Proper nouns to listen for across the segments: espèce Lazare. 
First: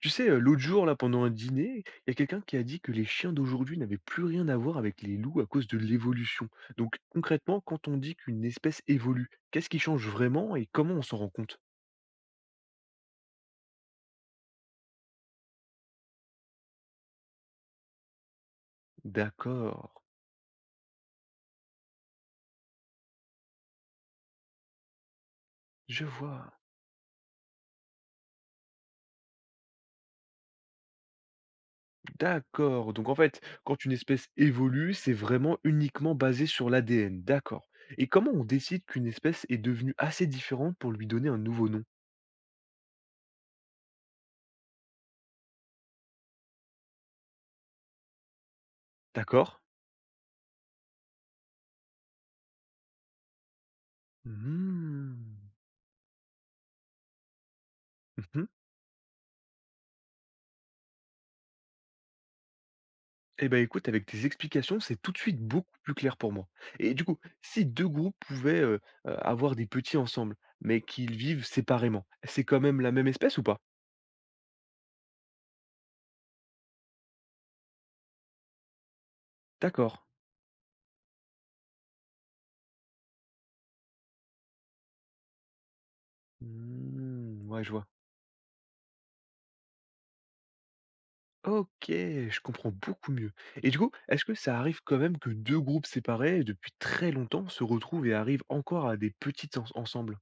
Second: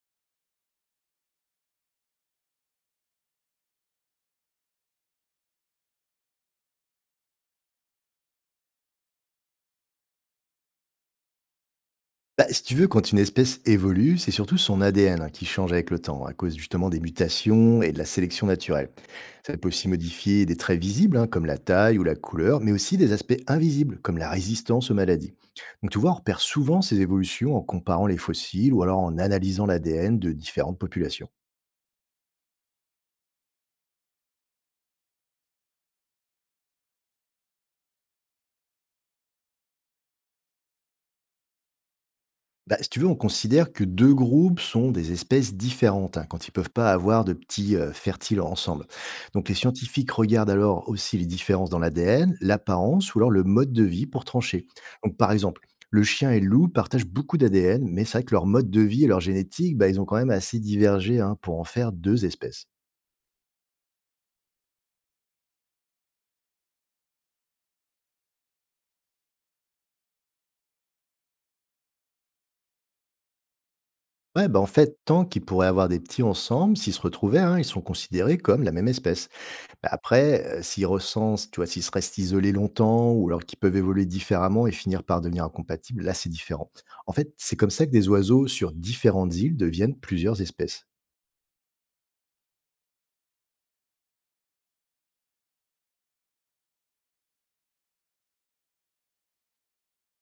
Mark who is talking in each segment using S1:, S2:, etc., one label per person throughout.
S1: L'autre jour, là, pendant un dîner, il y a quelqu'un qui a dit que les chiens d'aujourd'hui n'avaient plus rien à voir avec les loups à cause de l'évolution. Donc, concrètement, quand on dit qu'une espèce évolue, qu'est-ce qui change vraiment et comment on s'en rend compte?
S2: Si tu veux, quand une espèce évolue, c'est surtout son ADN, hein, qui change avec le temps, à cause justement des mutations et de la sélection naturelle. Ça peut
S1: D'accord,
S2: aussi modifier des traits visibles, hein, comme la taille ou la couleur, mais aussi des aspects invisibles, comme la résistance aux maladies. Donc tu
S1: je
S2: vois, on repère
S1: vois.
S2: souvent ces évolutions en comparant les fossiles ou alors en analysant l'ADN de différentes populations.
S1: D'accord. Donc, en fait, quand une espèce évolue, c'est vraiment uniquement basé sur l'ADN. D'accord. Et comment on décide qu'une espèce est devenue assez différente pour lui donner un nouveau nom?
S2: Si tu veux, on considère que deux groupes sont des espèces différentes, hein, quand ils ne peuvent pas avoir de petits fertiles ensemble. Donc les
S1: D'accord.
S2: scientifiques regardent alors aussi les différences dans l'ADN, l'apparence ou alors le mode de vie pour trancher. Donc
S1: Hmm.
S2: par exemple, le chien et le loup partagent beaucoup d'ADN, mais c'est vrai que leur mode de vie et leur génétique, bah, ils ont quand même assez divergé, hein, pour en faire deux espèces.
S1: Eh ben écoute, avec tes explications, c'est tout de suite beaucoup plus clair pour moi. Et du coup, si deux groupes pouvaient avoir des petits ensemble, mais qu'ils vivent séparément, c'est quand même la même espèce ou pas?
S2: Ouais, bah en fait, tant qu'ils pourraient avoir des petits ensemble, s'ils se retrouvaient, hein, ils sont considérés comme la même espèce. Bah,
S1: D'accord.
S2: après, s'ils recensent, tu vois, s'ils se restent isolés longtemps ou alors qu'ils peuvent évoluer différemment et finir par devenir incompatibles, là, c'est différent. En fait,
S1: Hmm,
S2: c'est
S1: ouais,
S2: comme
S1: je
S2: ça
S1: vois.
S2: que des oiseaux sur différentes îles deviennent plusieurs espèces.
S1: Ok, je comprends beaucoup mieux. Et du coup, est-ce que ça arrive quand même que deux groupes séparés depuis très longtemps se retrouvent et arrivent encore à des petits ensembles?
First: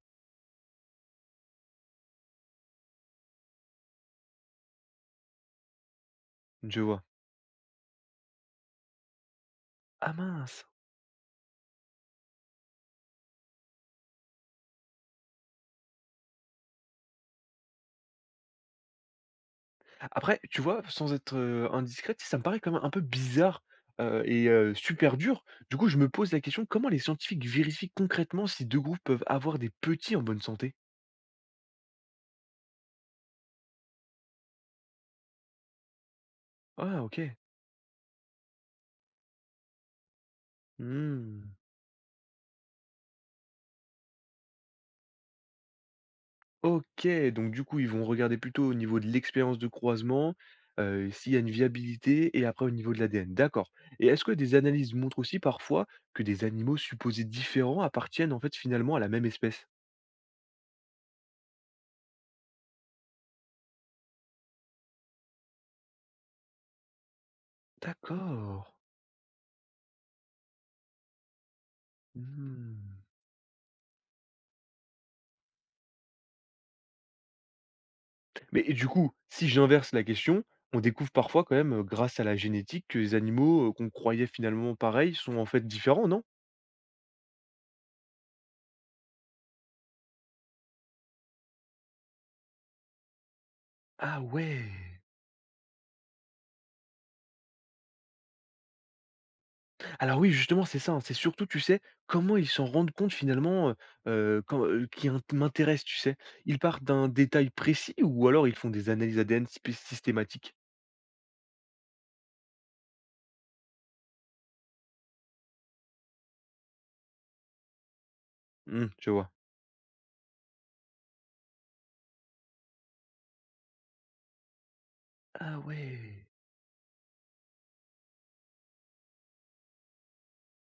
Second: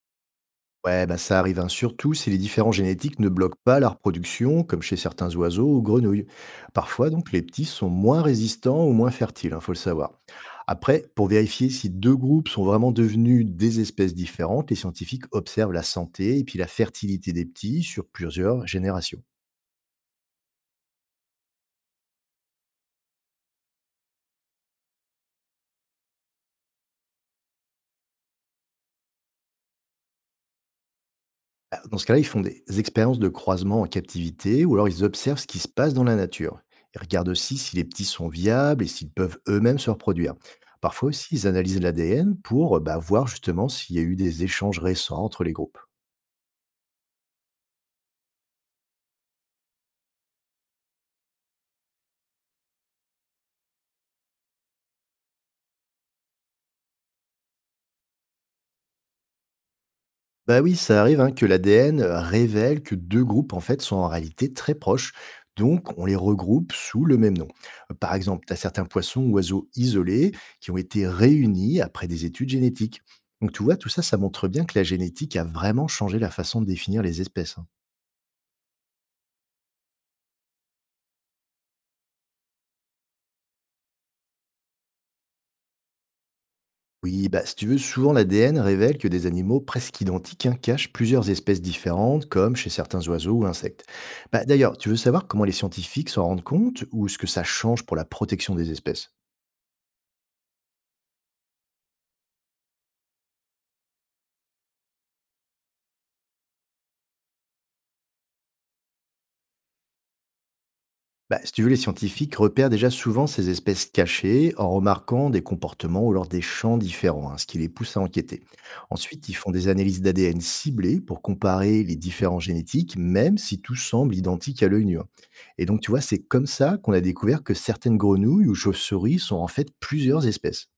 S2: Ouais, bah, ça arrive, hein, surtout si les différents génétiques ne bloquent pas la reproduction, comme chez certains oiseaux ou grenouilles.
S1: Je vois.
S2: Parfois, donc, les petits sont moins résistants ou moins fertiles, hein, faut le savoir.
S1: Ah mince.
S2: Après, pour vérifier si 2 groupes sont vraiment devenus des espèces différentes, les scientifiques observent la santé et puis la fertilité des petits sur plusieurs générations.
S1: Après, tu vois, sans être, indiscret, tu sais, ça me paraît quand même un peu bizarre, et super dur. Du coup, je me pose la question, comment les scientifiques vérifient concrètement si 2 groupes peuvent avoir des petits en bonne santé?
S2: Bah, dans ce cas-là, ils font des expériences de croisement en captivité ou alors ils observent ce qui se passe dans la nature. Ils
S1: Ah
S2: regardent
S1: OK.
S2: aussi si les petits sont viables et s'ils peuvent eux-mêmes se reproduire. Parfois aussi, ils
S1: Mmh.
S2: analysent l'ADN pour bah, voir justement s'il y a eu des échanges récents entre les groupes.
S1: OK, donc du coup, ils vont regarder plutôt au niveau de l'expérience de croisement, s'il y a une viabilité et après au niveau de l'ADN. D'accord. Et est-ce que des analyses montrent aussi parfois que des animaux supposés différents appartiennent en fait finalement à la même espèce?
S2: Bah oui, ça arrive, hein, que l'ADN révèle que deux groupes en fait sont en réalité très proches, donc on les regroupe sous le même nom. Par exemple, tu as
S1: D'accord.
S2: certains poissons ou oiseaux isolés qui ont été réunis après des études
S1: Mmh.
S2: génétiques. Donc tu vois, tout ça, ça montre bien que la génétique a vraiment changé la façon de définir les espèces, hein.
S1: Mais et du coup, si j'inverse la question, on découvre parfois quand même, grâce à la génétique, que les animaux, qu'on croyait finalement pareils sont en fait différents, non?
S2: Oui, bah si tu veux, souvent l'ADN révèle que des animaux presque identiques, hein, cachent plusieurs espèces différentes, comme chez certains oiseaux ou insectes.
S1: Ah
S2: Bah,
S1: ouais!
S2: d'ailleurs, tu veux savoir comment les scientifiques s'en rendent compte ou ce que ça change pour la protection des espèces?
S1: Alors oui, justement, c'est ça, hein, c'est surtout, tu sais, comment ils s'en rendent compte finalement, quand, qui int m'intéresse, tu sais? Ils partent d'un détail précis ou alors ils font des analyses ADN spé systématiques?
S2: Si tu veux, les scientifiques repèrent déjà souvent ces espèces cachées en remarquant des comportements ou alors des champs différents, hein, ce qui les pousse à enquêter.
S1: Mmh, je
S2: Ensuite,
S1: vois.
S2: ils font des analyses d'ADN ciblées pour comparer les différents génétiques, même si tout semble identique à l'œil nu, hein.
S1: Ah
S2: Et donc, tu vois, c'est
S1: ouais!
S2: comme ça qu'on a découvert que certaines grenouilles ou chauves-souris sont en fait plusieurs espèces.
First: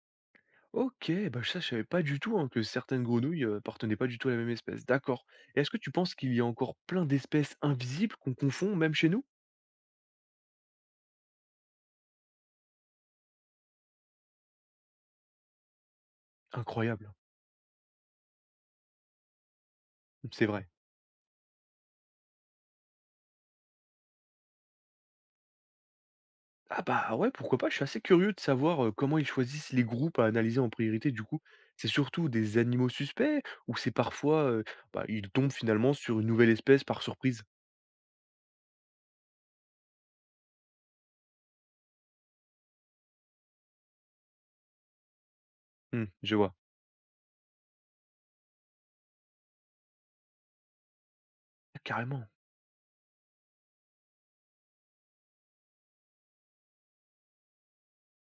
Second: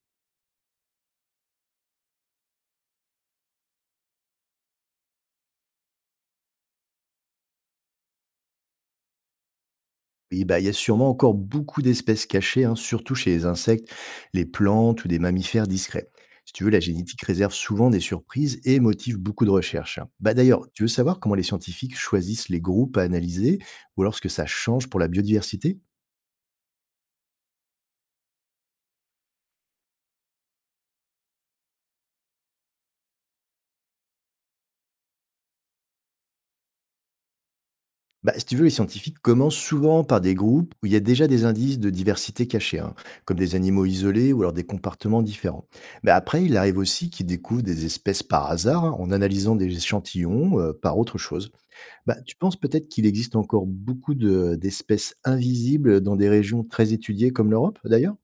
S1: OK, bah, ça je savais pas du tout, hein, que certaines grenouilles, appartenaient pas du tout à la même espèce. D'accord. Et est-ce que tu penses qu'il y a encore plein d'espèces invisibles qu'on confond même chez nous?
S2: Oui, bah, il y a sûrement encore beaucoup d'espèces cachées, hein, surtout chez les insectes, les plantes ou des mammifères discrets. Si tu veux, la
S1: Incroyable,
S2: génétique réserve souvent des surprises et motive beaucoup de recherches, hein. Bah,
S1: c'est
S2: d'ailleurs,
S1: vrai.
S2: tu veux savoir comment les scientifiques choisissent les groupes à analyser ou alors ce que ça change pour la biodiversité?
S1: Ah bah, ouais, pourquoi pas, je suis assez curieux de savoir, comment ils choisissent les groupes à analyser en priorité du coup. C'est surtout des animaux suspects ou c'est parfois, bah, ils tombent finalement sur une nouvelle espèce par surprise?
S2: Si tu veux, les scientifiques commencent souvent par des groupes où il y a déjà des indices de diversité cachés, hein, comme des animaux isolés ou alors des comportements différents.
S1: Mmh,
S2: Mais
S1: je
S2: après,
S1: vois.
S2: il arrive aussi qu'ils découvrent des espèces par hasard, hein, en analysant des échantillons par autre chose.
S1: Ah
S2: Bah,
S1: carrément.
S2: tu penses peut-être qu'il existe encore beaucoup de d'espèces invisibles dans des régions très étudiées comme l'Europe, d'ailleurs?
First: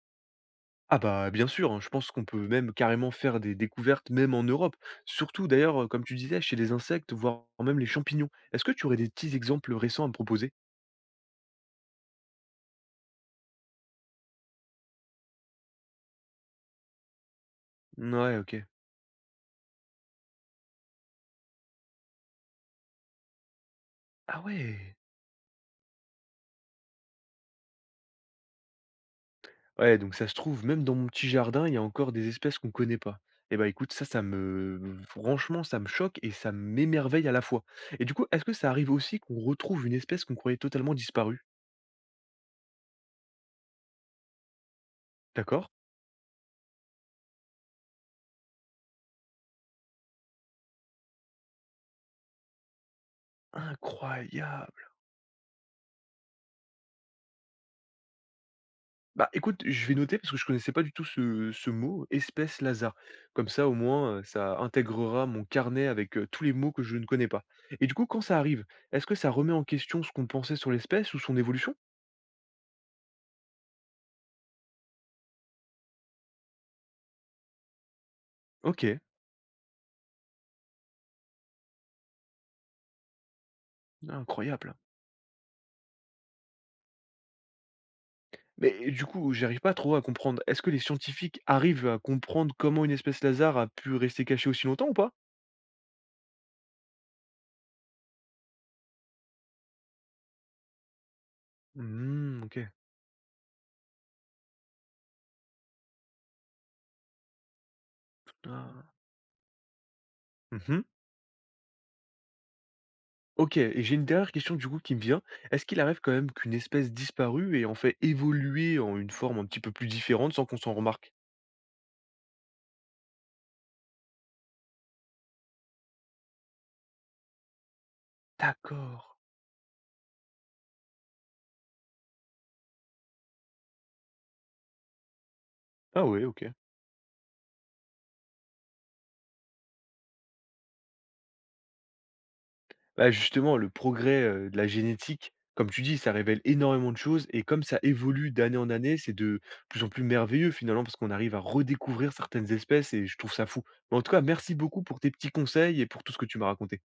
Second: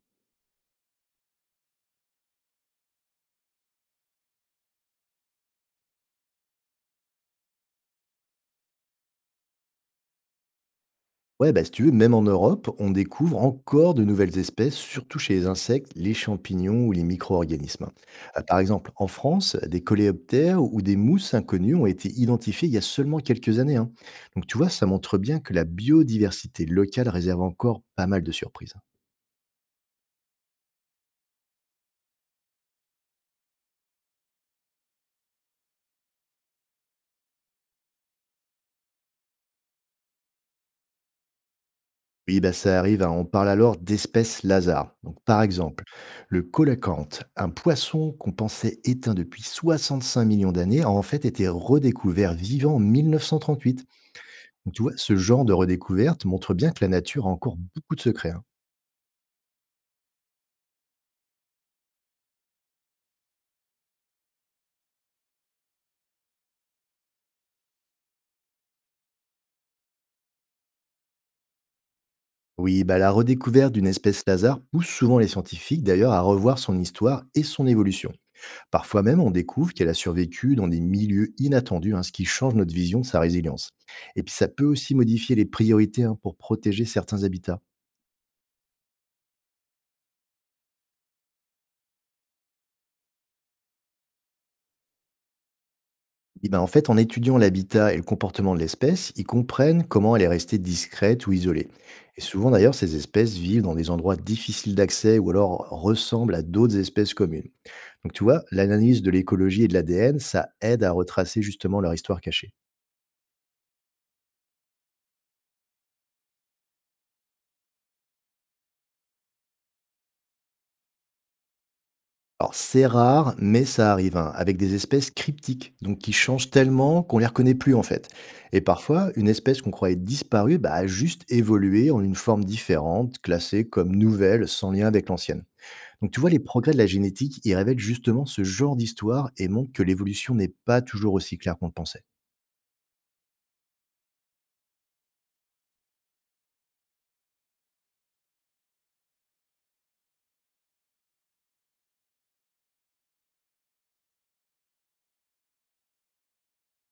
S1: Ah bah, bien sûr, hein, je pense qu'on peut même carrément faire des découvertes, même en Europe. Surtout d'ailleurs, comme tu disais, chez les insectes, voire même les champignons. Est-ce que tu aurais des petits exemples récents à me proposer?
S2: Ouais, bah, si tu veux, même en Europe, on découvre encore de nouvelles espèces, surtout chez les insectes, les champignons ou les micro-organismes.
S1: Ouais,
S2: Par
S1: ok.
S2: exemple, en France, des coléoptères ou des mousses inconnues ont été identifiées il y a seulement quelques années, hein.
S1: Ah
S2: Donc tu vois, ça
S1: ouais.
S2: montre bien que la biodiversité locale réserve encore pas mal de surprises.
S1: Ouais, donc ça se trouve, même dans mon petit jardin, il y a encore des espèces qu'on connaît pas. Eh bah écoute, ça me... Franchement, ça me choque et ça m'émerveille à la fois. Et du coup, est-ce que ça arrive aussi qu'on retrouve une espèce qu'on croyait totalement disparue?
S2: Oui, bah, ça arrive, hein. On parle alors d'espèces Lazare. Donc, par
S1: D'accord?
S2: exemple, le colacanthe, un poisson qu'on pensait éteint depuis 65 millions d'années, a en fait été redécouvert vivant en 1938.
S1: Incroyable.
S2: Donc, tu vois, ce genre de redécouverte montre bien que la nature a encore beaucoup de secrets, hein.
S1: Bah, écoute, je vais noter parce que je connaissais pas du tout ce mot, espèce Lazare. Comme ça, au moins, ça intégrera mon carnet avec, tous les mots que je ne connais pas. Et du coup, quand ça arrive, est-ce que ça remet en question ce qu'on pensait sur l'espèce ou son évolution?
S2: Oui, bah, la redécouverte d'une espèce Lazare pousse souvent les scientifiques d'ailleurs à revoir son histoire et son évolution.
S1: OK,
S2: Parfois même, on découvre qu'elle a survécu dans des milieux inattendus, hein, ce qui change notre vision de sa résilience. Et puis, ça peut
S1: incroyable.
S2: aussi modifier les priorités, hein, pour protéger certains habitats.
S1: Mais du coup, j'arrive pas trop à comprendre. Est-ce que les scientifiques arrivent à comprendre comment une espèce Lazare a pu rester cachée aussi longtemps ou pas?
S2: Eh ben, en fait, en étudiant l'habitat et le comportement de l'espèce, ils comprennent comment elle est restée discrète ou isolée. Et
S1: Mmh,
S2: souvent,
S1: OK.
S2: d'ailleurs, ces espèces vivent dans des endroits difficiles d'accès ou alors ressemblent à d'autres espèces communes. Donc, tu vois,
S1: Ah.
S2: l'analyse de l'écologie et de l'ADN, ça
S1: Mmh.
S2: aide à retracer justement leur histoire cachée.
S1: OK et j'ai une dernière question du coup qui me vient. Est-ce qu'il arrive quand même qu'une espèce disparue et en fait évoluer en une forme un petit peu plus différente sans qu'on s'en remarque?
S2: Alors c'est rare, mais ça arrive, hein, avec des espèces cryptiques, donc qui changent tellement qu'on les reconnaît plus en fait. Et
S1: D'accord.
S2: parfois, une espèce qu'on croyait disparue bah, a juste évolué en une forme différente, classée comme nouvelle, sans lien avec l'ancienne.
S1: Ah
S2: Donc tu
S1: ouais,
S2: vois, les
S1: OK.
S2: progrès de la génétique, ils révèlent justement ce genre d'histoire et montrent que l'évolution n'est pas toujours aussi claire qu'on le pensait.
S1: Bah, justement, le progrès, de la génétique, comme tu dis, ça révèle énormément de choses et comme ça évolue d'année en année, c'est de plus en plus merveilleux finalement parce qu'on arrive à redécouvrir certaines espèces et je trouve ça fou. Mais en tout cas, merci beaucoup pour tes petits conseils et pour tout ce que tu m'as raconté.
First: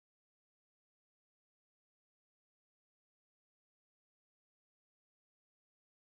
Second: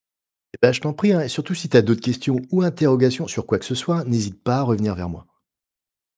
S2: Et ben je t'en prie, hein, et surtout si tu as d'autres questions ou interrogations sur quoi que ce soit, n'hésite pas à revenir vers moi.